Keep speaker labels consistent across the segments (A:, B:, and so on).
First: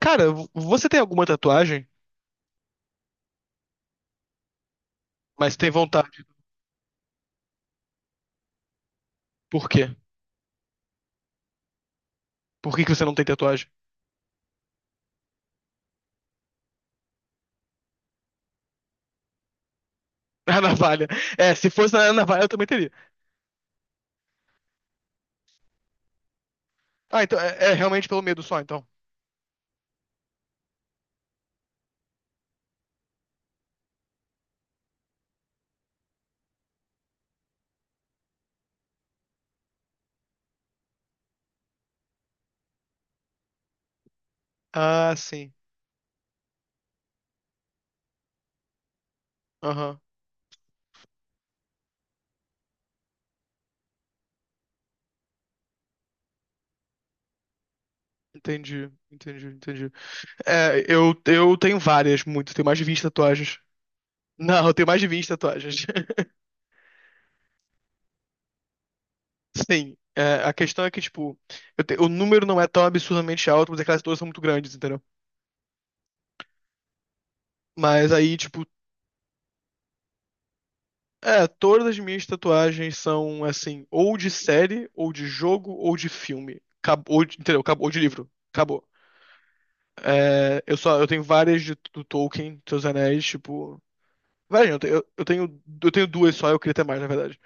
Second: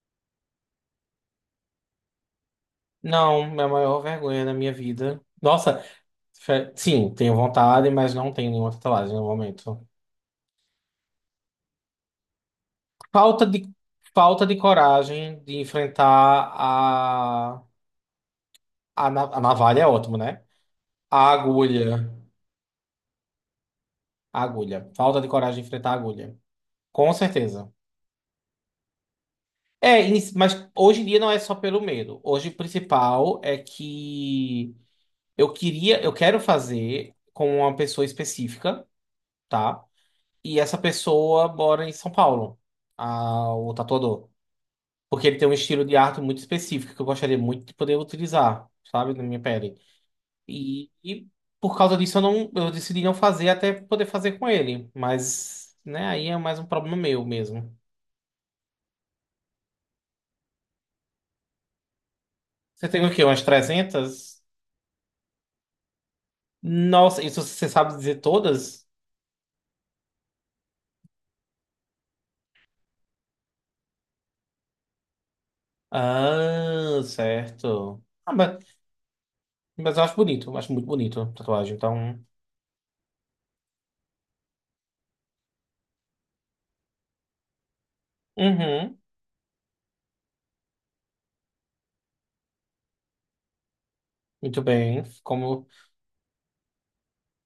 A: Cara, você tem alguma tatuagem,
B: Não, é a maior vergonha da minha vida.
A: mas tem
B: Nossa,
A: vontade.
B: sim, tenho vontade, mas não tenho nenhuma tatuagem no
A: Por quê?
B: momento.
A: Por que que você não tem
B: Falta
A: tatuagem?
B: de, falta de coragem de enfrentar a navalha é ótimo, né?
A: A navalha.
B: A
A: É, se fosse
B: agulha.
A: na navalha, eu também teria.
B: A agulha. Falta de coragem de enfrentar a agulha. Com
A: Ah, então
B: certeza.
A: é realmente pelo medo só, então.
B: É, mas hoje em dia não é só pelo medo. Hoje o principal é que eu quero fazer com uma pessoa específica, tá? E essa pessoa mora em São Paulo, o tatuador.
A: Ah,
B: Porque ele tem
A: sim.
B: um estilo de arte muito específico que eu gostaria muito de poder utilizar, sabe, na minha pele.
A: Aham.
B: E por causa disso eu decidi não fazer até poder fazer com ele. Mas, né, aí é mais um problema meu mesmo.
A: Entendi, entendi, entendi. É, eu tenho várias, muito. Tenho mais de
B: Você
A: 20
B: tem o quê? Umas
A: tatuagens.
B: 300?
A: Não, eu tenho mais de 20 tatuagens.
B: Nossa, isso você sabe dizer todas?
A: Sim. É, a questão é que, tipo, o número não é tão absurdamente alto, mas é que elas todas são muito grandes, entendeu?
B: Ah, certo.
A: Mas
B: Ah,
A: aí, tipo.
B: mas, mas eu acho bonito, eu acho muito bonito a
A: É,
B: tatuagem.
A: todas as
B: Então,
A: minhas tatuagens são assim, ou de série, ou de jogo, ou de filme. Ou de, entendeu? Ou de livro. Acabou.
B: uhum,
A: É, eu tenho várias de, do Tolkien, dos Anéis, tipo.
B: muito
A: Várias, não, eu,
B: bem.
A: te- eu, tenho,
B: Como
A: eu tenho duas só, eu queria ter mais, na verdade.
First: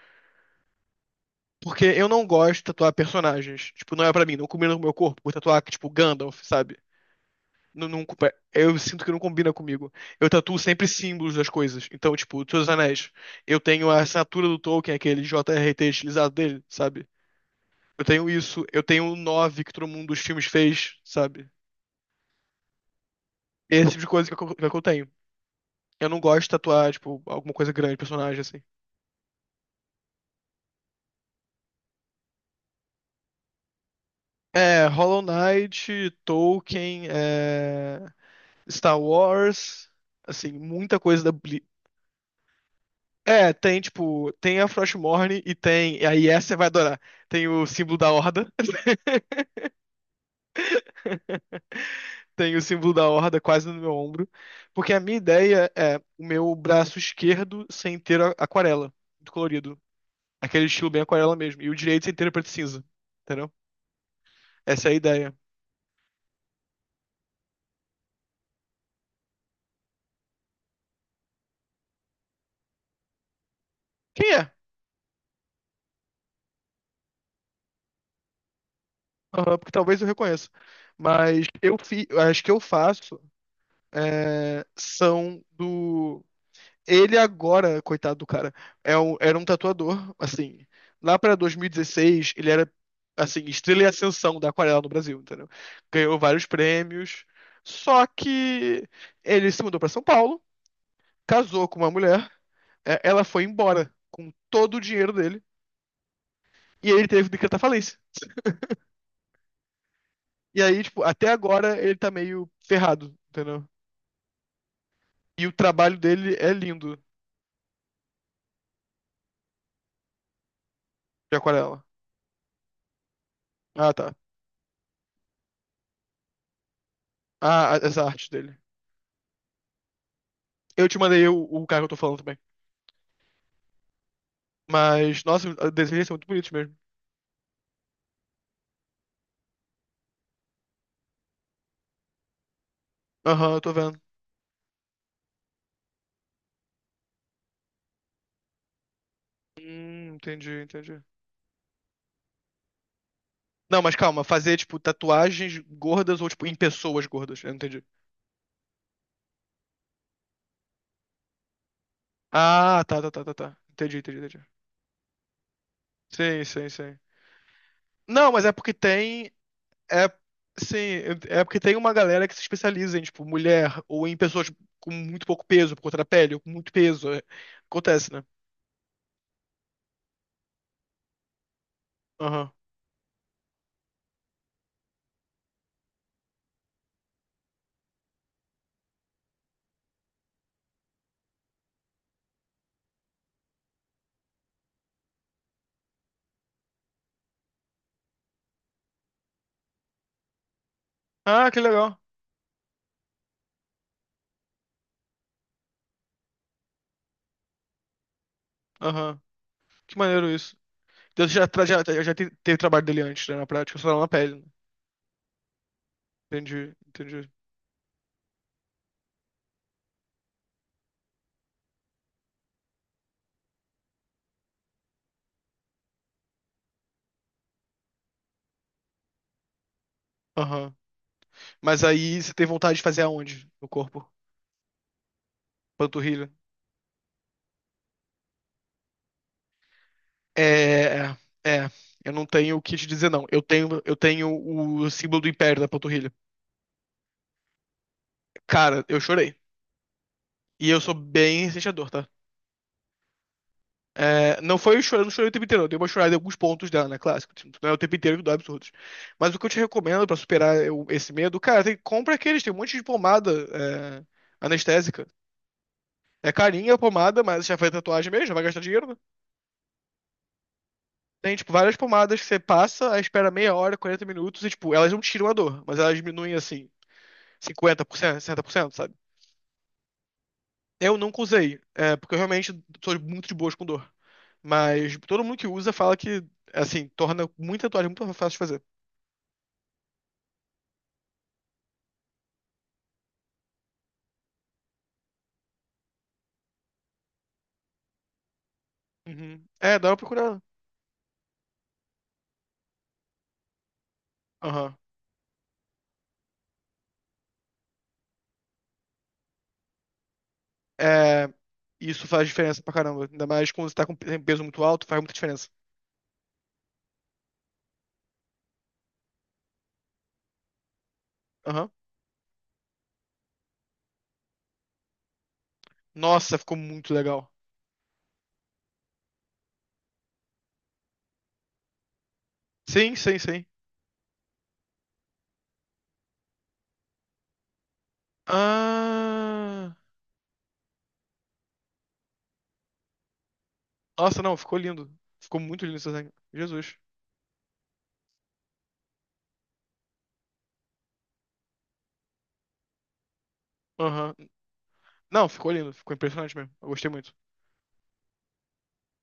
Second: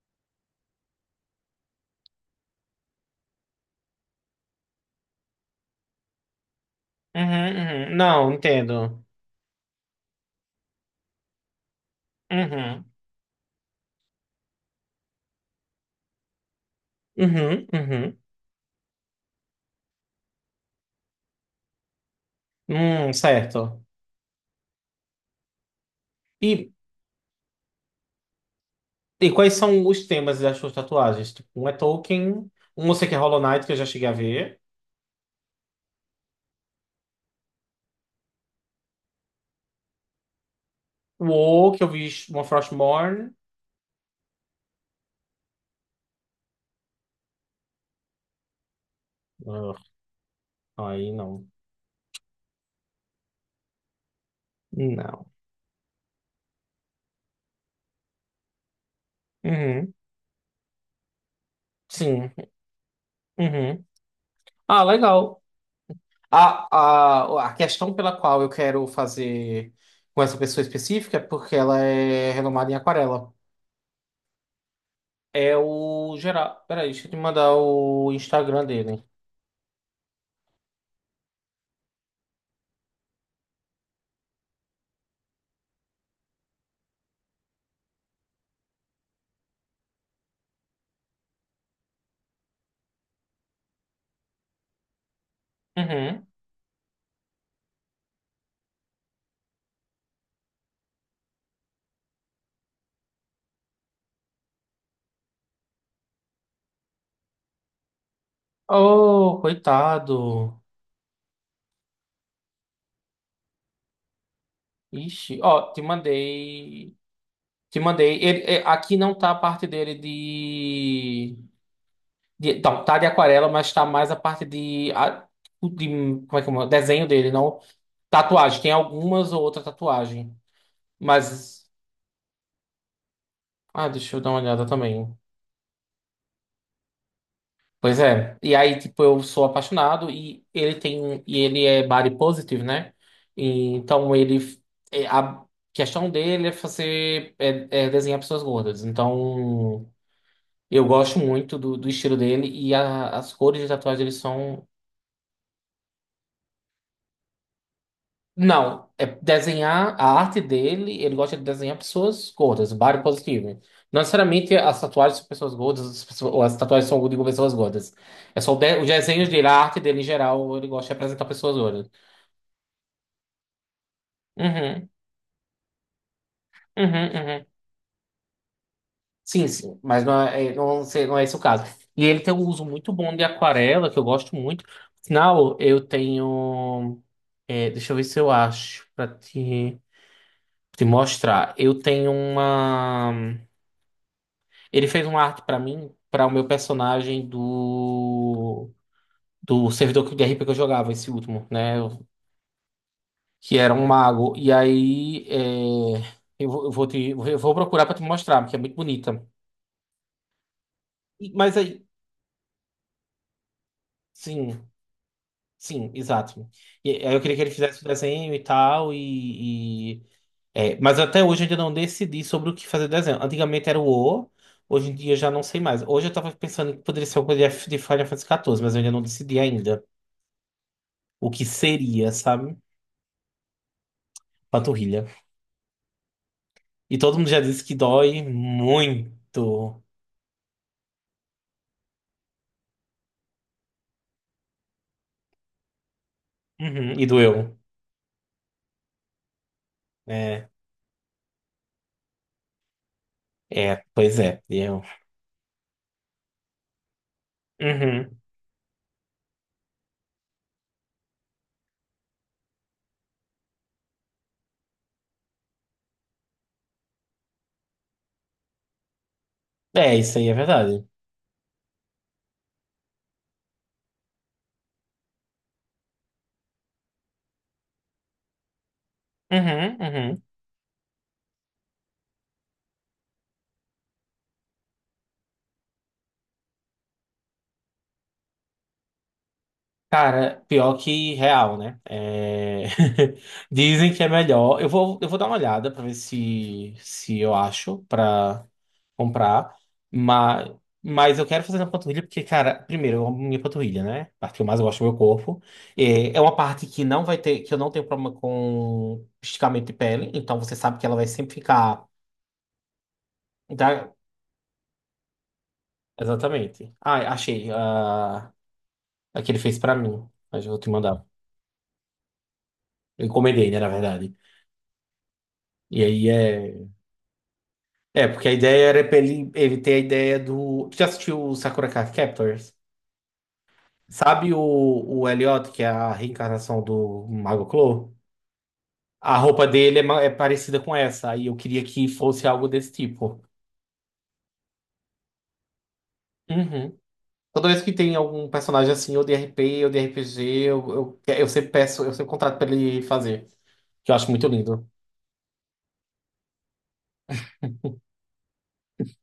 A: Porque eu não gosto de tatuar personagens. Tipo, não é pra mim, não combina com o meu corpo. Vou tatuar, tipo, Gandalf, sabe?
B: uhum,
A: Não,
B: uhum.
A: não,
B: Não,
A: eu sinto
B: entendo.
A: que não combina comigo. Eu tatuo sempre símbolos das coisas. Então, tipo, Senhor dos
B: Uhum,
A: Anéis. Eu tenho a assinatura do Tolkien, aquele JRT estilizado dele, sabe?
B: uhum,
A: Eu
B: uhum.
A: tenho isso, eu tenho o 9 que todo mundo dos filmes fez, sabe?
B: Certo.
A: Esse tipo de coisa que eu tenho. Eu não gosto de
B: E,
A: tatuar, tipo, alguma coisa grande, personagem, assim.
B: e quais são os temas das suas tatuagens? Tipo, um é Tolkien, um eu sei que é Hollow Knight, que eu já cheguei a ver.
A: É, Hollow Knight, Tolkien, Star Wars, assim, muita coisa
B: O
A: da Bli-.
B: O, que eu vi uma Frostmourne.
A: É, tem, tipo, tem a Frostmourne e tem. E aí essa você vai adorar. Tem o símbolo da Horda,
B: Ugh, aí não.
A: tem o símbolo da Horda quase no meu ombro. Porque a minha
B: Não.
A: ideia é o meu braço esquerdo sem ter aquarela, colorido.
B: Uhum,
A: Aquele estilo bem aquarela mesmo. E o direito é
B: sim.
A: inteiro preto e cinza. Entendeu?
B: Uhum. Ah,
A: Essa é a ideia.
B: legal. A questão pela qual eu quero fazer com essa pessoa específica é porque ela é renomada em aquarela.
A: Quem é?
B: É o Geraldo. Peraí, deixa eu te mandar o Instagram dele.
A: Aham, porque talvez eu reconheça. Mas as que eu faço são do. Ele agora, coitado do cara, era um tatuador, assim. Lá pra 2016, ele era, assim, estrela e ascensão da aquarela no Brasil, entendeu? Ganhou
B: Uhum.
A: vários prêmios. Só que ele se mudou pra São Paulo, casou com uma mulher, ela foi embora com todo o dinheiro dele. E aí ele teve que decretar falência.
B: Oh,
A: E
B: coitado.
A: aí, tipo, até agora ele tá meio ferrado, entendeu?
B: Ixi,
A: E o
B: ó, te
A: trabalho dele é
B: mandei.
A: lindo
B: Te mandei. Ele, é, aqui não tá a parte dele
A: de
B: de,
A: aquarela.
B: de. Não, tá de aquarela, mas tá
A: Ah,
B: mais
A: tá.
B: a parte de. De como é que é? Desenho dele, não.
A: Ah, essa arte dele.
B: Tatuagem. Tem algumas ou outra tatuagem.
A: Eu te mandei o,
B: Mas.
A: o cara que eu tô falando também.
B: Ah, deixa eu dar uma olhada também.
A: Mas, nossa, os desenhos são muito bonitos mesmo.
B: Pois é. E aí, tipo, eu sou apaixonado e ele tem um, e ele é body positive, né?
A: Aham, eu tô
B: E,
A: vendo.
B: então ele é, a questão dele é fazer é, é desenhar pessoas gordas. Então
A: Entendi,
B: eu
A: entendi.
B: gosto muito do estilo dele e as cores de
A: Não, mas
B: tatuagem dele
A: calma, fazer,
B: são
A: tipo, tatuagens gordas ou, tipo, em pessoas gordas. Eu não entendi.
B: não, é desenhar a arte dele, ele gosta de desenhar pessoas gordas,
A: Ah, tá,
B: body
A: tá, tá, tá, tá.
B: positive.
A: Entendi,
B: Não
A: entendi, entendi.
B: necessariamente as tatuagens são pessoas gordas, as, pessoas, ou
A: Sim,
B: as
A: sim,
B: tatuagens
A: sim.
B: são de pessoas gordas.
A: Não,
B: É
A: mas é
B: só o,
A: porque
B: de, o desenho
A: tem.
B: dele, a arte dele em
A: É,
B: geral, ele
A: sim,
B: gosta de representar
A: é
B: pessoas
A: porque tem
B: gordas.
A: uma galera que se especializa em, tipo, mulher ou em pessoas
B: Uhum,
A: com muito pouco peso por conta da pele, ou com muito
B: uhum,
A: peso. É,
B: uhum.
A: acontece, né?
B: Sim, sim, mas não é, não, não é esse o caso. E ele tem um
A: Aham.
B: uso muito bom de aquarela, que eu gosto muito. Afinal, eu tenho. É, deixa eu ver se eu acho, pra te, te mostrar. Eu tenho uma. Ele fez uma arte pra mim, pra o meu personagem do servidor de RP que eu jogava, esse último,
A: Ah, que
B: né?
A: legal.
B: Eu- Que era um mago. E aí é, eu, vou procurar pra te mostrar, porque é muito
A: Aham.
B: bonita.
A: Que maneiro isso. Então,
B: E-
A: você já,
B: Mas
A: tra- já,
B: aí,
A: já te- teve trabalho dele antes, né? Na prática, só não na pele, né?
B: sim, sim, exato.
A: Entendi,
B: E aí eu
A: entendi.
B: queria que ele fizesse o desenho e tal e- é, mas até hoje eu ainda não decidi sobre o que fazer desenho. Antigamente era o O, hoje em dia eu já não sei mais. Hoje eu tava pensando que poderia ser alguma coisa de de Final Fantasy XIV, mas eu ainda não decidi ainda.
A: Aham.
B: O que
A: Mas
B: seria,
A: aí você tem
B: sabe?
A: vontade de fazer aonde no corpo?
B: Panturrilha.
A: Panturrilha?
B: E todo mundo já disse que dói muito.
A: É, é. É. Eu não tenho o que te dizer, não. Eu tenho o símbolo do império da panturrilha.
B: Uhum, e doeu.
A: Cara, eu chorei.
B: É,
A: E eu sou bem sentidor, tá?
B: pois
A: É,
B: é.
A: não foi
B: Eu.
A: chorando, chorei o tempo inteiro. Eu dei uma chorada em alguns pontos dela, né? Clássico. Tipo, não é o tempo inteiro
B: Uhum.
A: que dá absurdos. Mas o que eu te recomendo pra superar esse medo, cara, tem, compra aqueles. Tem um monte de pomada é, anestésica. É carinha a pomada, mas já faz tatuagem mesmo, já vai gastar dinheiro, né?
B: É, isso aí é verdade.
A: Tem, tipo, várias pomadas que você passa, aí espera meia hora, 40 minutos, e, tipo, elas não tiram a dor, mas elas diminuem, assim, 50%, 60%, sabe?
B: Uhum, uhum.
A: Eu nunca usei, porque eu realmente sou muito de boas com dor. Mas todo mundo que usa fala que, assim, torna muita tatuagem muito fácil de fazer.
B: Cara, pior que real, né? É, dizem que é melhor. Eu vou dar uma olhada pra ver se eu acho pra
A: Uhum.
B: comprar.
A: É, dá uma procurada.
B: Mas, mas eu quero fazer na panturrilha porque, cara, primeiro, eu amo minha panturrilha, né? A parte que eu mais
A: Aham.
B: gosto do meu corpo. É, é uma parte que não vai ter, que eu não tenho problema com esticamento de pele. Então você sabe que ela vai
A: É,
B: sempre ficar.
A: isso faz diferença pra caramba. Ainda mais quando você tá com
B: da-
A: peso muito alto, faz muita diferença.
B: Exatamente. Ah, achei. Ah, a que ele fez pra mim. Mas eu vou te mandar.
A: Aham.
B: Eu encomendei, né, na verdade. E aí
A: Nossa, ficou
B: é.
A: muito legal.
B: É, porque a ideia era pra ele, ele ter a ideia do. Tu já assistiu o Sakura Card Captors?
A: Sim, sim, sim.
B: Sabe o Elliot, que é a reencarnação do Mago Clo? A roupa
A: Ah.
B: dele é, é parecida com essa, aí eu queria que fosse algo desse tipo.
A: Nossa, não, ficou lindo. Ficou muito lindo esse desenho. Jesus.
B: Uhum. Toda vez que tem algum personagem assim, ou de RP, ou de RPG, eu, eu sempre peço, eu sempre contrato pra ele fazer, que eu acho
A: Aham.
B: muito lindo.
A: Não, ficou lindo. Ficou impressionante mesmo. Eu gostei muito.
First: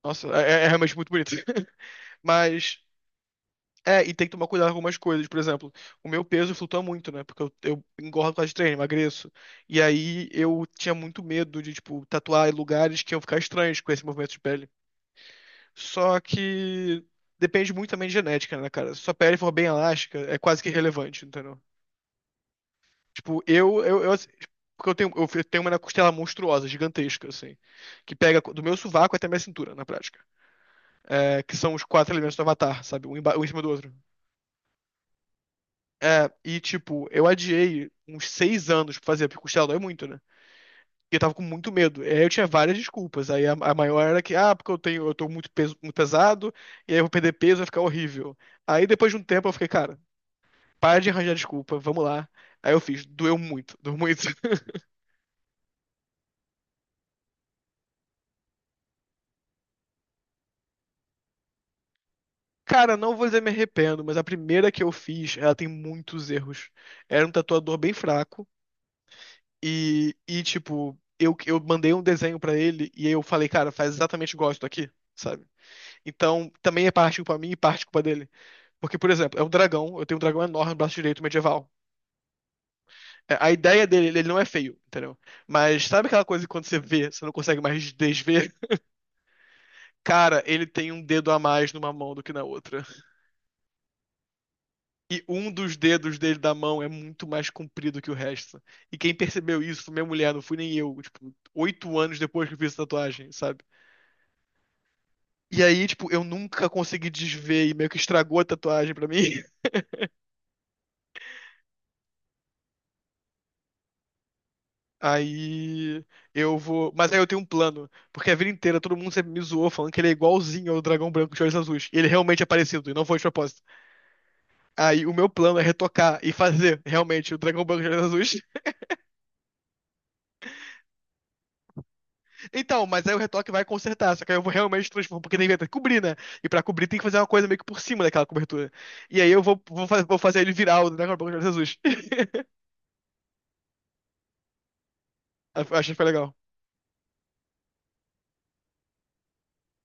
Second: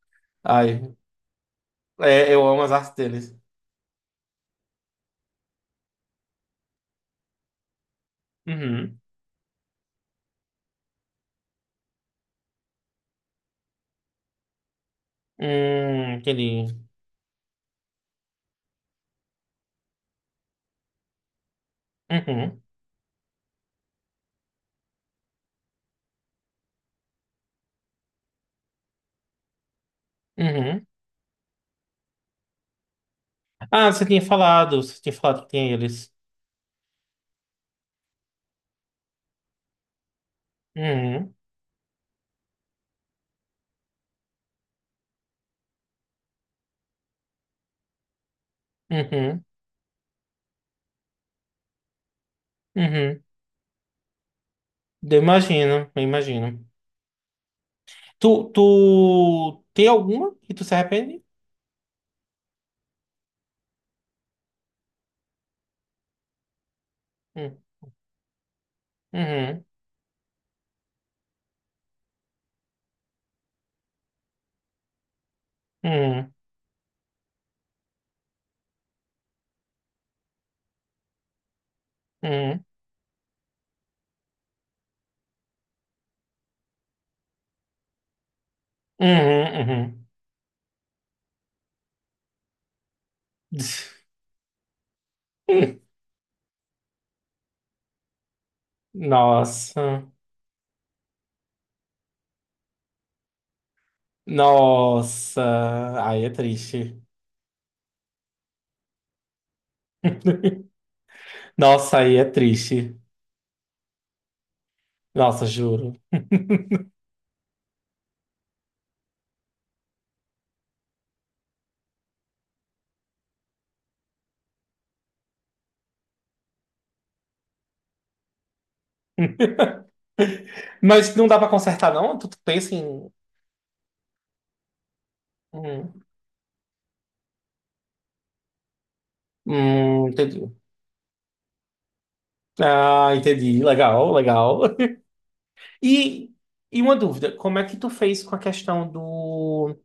A: Nossa, é realmente
B: Ai,
A: muito bonito.
B: é, eu amo as
A: Mas.
B: artes deles.
A: É, e tem que tomar cuidado com algumas coisas. Por exemplo, o meu peso flutua muito, né? Porque eu engordo por causa de treino,
B: Uhum.
A: emagreço. E aí eu tinha muito medo de, tipo, tatuar em lugares que iam ficar estranhos com esse movimento de pele. Só
B: Entendi.
A: que depende muito também de genética, né, cara? Se sua pele for bem elástica, é quase que irrelevante, entendeu?
B: Uhum.
A: Tipo, eu, assim, porque eu tenho, tenho uma costela monstruosa, gigantesca, assim, que pega do meu sovaco até minha cintura, na prática.
B: Uhum.
A: É, que são os quatro elementos do Avatar, sabe? Um, um em cima do
B: Ah,
A: outro.
B: você tinha falado que tinha eles.
A: É, e tipo, eu adiei uns 6 anos pra fazer, porque costela dói muito, né? E eu
B: Uhum,
A: tava com muito medo. E aí eu tinha várias desculpas. Aí a maior era que, ah, porque eu tenho, eu tô muito, peso, muito pesado, e aí eu vou perder peso, vai ficar horrível. Aí depois de um
B: uhum,
A: tempo eu fiquei, cara, para de arranjar desculpa, vamos lá. Aí eu fiz,
B: uhum.
A: doeu muito, doeu muito.
B: Eu imagino, eu imagino. Tu tem alguma que tu se arrepende?
A: Cara, não vou dizer me arrependo, mas a primeira que eu fiz, ela tem muitos erros. Era um
B: Hum,
A: tatuador bem fraco,
B: Uhum,
A: e tipo, eu mandei um desenho pra ele, e aí eu falei, cara, faz exatamente igual isso aqui, sabe?
B: uhum,
A: Então, também é parte culpa minha e parte culpa dele. Porque, por exemplo, é um dragão, eu tenho um dragão enorme no braço direito medieval.
B: uhum,
A: É, a ideia dele, ele não é feio, entendeu? Mas sabe aquela coisa que quando você vê, você não consegue mais desver?
B: uhum,
A: Cara, ele tem um dedo a mais numa mão do que na outra.
B: uhum.
A: E um dos dedos dele da mão é muito mais comprido que o resto. E quem percebeu isso foi minha
B: Nossa,
A: mulher, não fui nem eu. Tipo, 8 anos depois que eu fiz a tatuagem, sabe?
B: nossa,
A: E aí, tipo, eu
B: aí é
A: nunca
B: triste.
A: consegui desver e meio que estragou a tatuagem pra mim.
B: Nossa, aí é triste. Nossa, juro.
A: Aí eu vou. Mas aí eu tenho um plano. Porque a vida inteira todo mundo sempre me zoou falando que ele é igualzinho ao dragão branco de olhos azuis. E ele realmente é parecido, e não foi de propósito. Aí o meu plano é retocar e fazer realmente o dragão branco de olhos azuis.
B: Mas não dá pra consertar, não? Tu pensa
A: Então, mas
B: em.
A: aí o retoque vai consertar. Só que aí eu vou realmente transformar, porque tem que cobrir,
B: Hum,
A: né? E pra cobrir tem que fazer uma coisa meio que por cima daquela cobertura. E aí eu vou, vou, fa- vou fazer
B: entendi.
A: ele virar o dragão branco de olhos azuis.
B: Ah, entendi. Legal, legal.
A: Acho que foi
B: E,
A: legal.
B: e uma dúvida, como é que tu fez com a questão do.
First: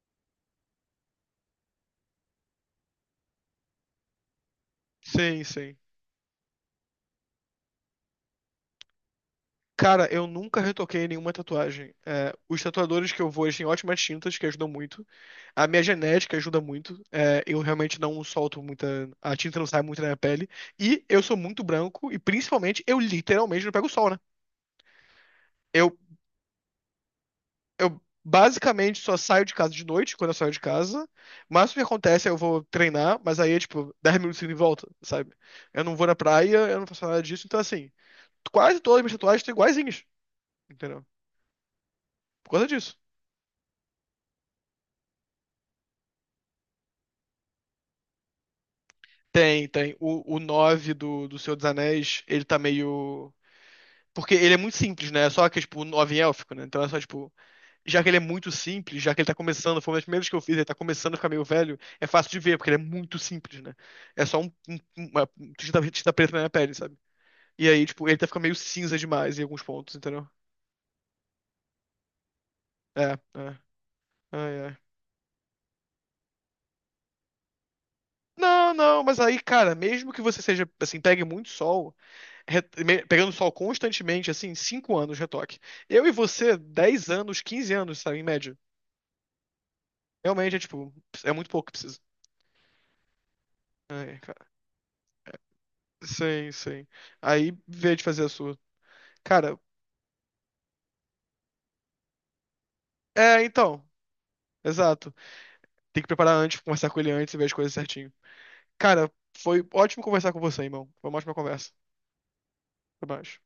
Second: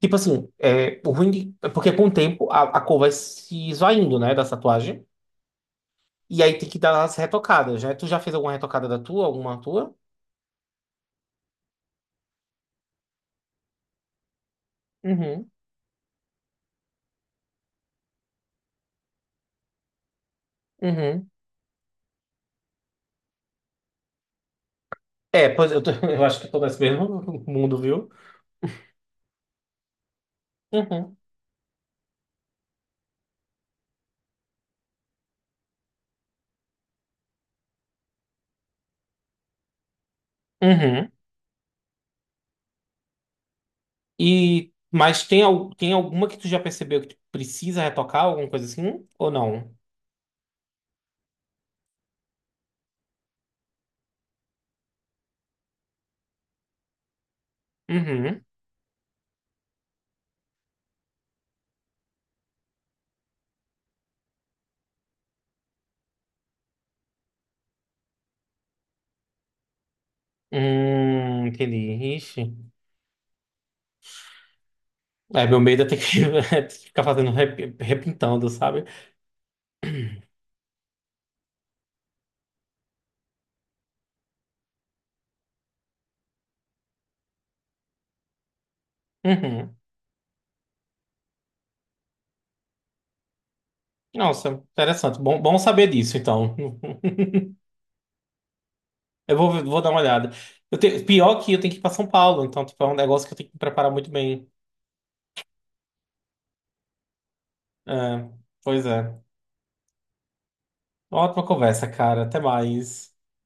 B: Tipo assim, é, o ruim é porque com o tempo a cor vai se esvaindo, né, da tatuagem.
A: Sim, sim.
B: E aí tem que dar as retocadas, né? Tu já fez alguma retocada da tua, alguma tua?
A: Cara, eu nunca retoquei nenhuma tatuagem. É, os tatuadores que eu vou, eles têm ótimas tintas que ajudam muito.
B: Uhum,
A: A minha genética ajuda muito. É, eu realmente não solto muita. A tinta não sai muito na minha pele. E eu
B: uhum.
A: sou muito branco. E principalmente, eu literalmente não pego sol, né?
B: É, pois eu, tô-
A: Eu,
B: eu acho que eu tô nesse mesmo mundo,
A: eu
B: viu?
A: basicamente só saio de casa de noite, quando eu saio de casa.
B: Uhum,
A: Mas o que acontece é eu vou treinar, mas aí é tipo 10 minutos e volta, sabe? Eu não vou na praia, eu não faço nada disso. Então, assim, quase todas as minhas tatuagens estão iguaizinhas, entendeu?
B: uhum.
A: Por causa disso.
B: E, mas tem, tem alguma que tu já percebeu que tu precisa retocar, alguma coisa assim? Ou
A: Tem,
B: não?
A: tem. O 9 do Senhor dos Anéis, ele tá meio. Porque ele é muito simples, né? É só que, tipo, o 9 em élfico, né? Então é só, tipo, já que ele é
B: Uhum.
A: muito simples, já que ele tá começando, foi uma das primeiras que eu fiz, ele tá começando a ficar meio velho, é fácil de ver, porque ele é muito simples, né? É só uma tinta preta na minha pele, sabe? E aí, tipo, ele tá ficando meio cinza demais em alguns pontos, entendeu?
B: Entendi. Ixi.
A: É, é. Ai, ai.
B: É, meu medo é ter que ficar fazendo repintando,
A: Não,
B: sabe?
A: não, mas aí, cara, mesmo que você seja, assim, pegue muito sol. Pegando sol constantemente, assim, 5 anos de retoque. Eu e você, 10 anos, 15 anos, sabe, em média.
B: Uhum.
A: Realmente é tipo, é muito pouco que precisa. Ai, cara.
B: Nossa, interessante. Bom, bom saber disso,
A: Sim,
B: então.
A: sim. Aí, vê de fazer a sua. Cara,
B: Vou dar uma olhada. Pior que eu tenho que ir para São Paulo, então tipo, é um negócio que eu tenho que me
A: então,
B: preparar muito bem.
A: exato. Tem que preparar antes, conversar com ele antes e ver as coisas
B: É,
A: certinho.
B: pois
A: Cara,
B: é.
A: foi ótimo conversar com você, irmão. Foi uma ótima
B: Ótima
A: conversa.
B: conversa, cara. Até
A: Até
B: mais.
A: mais.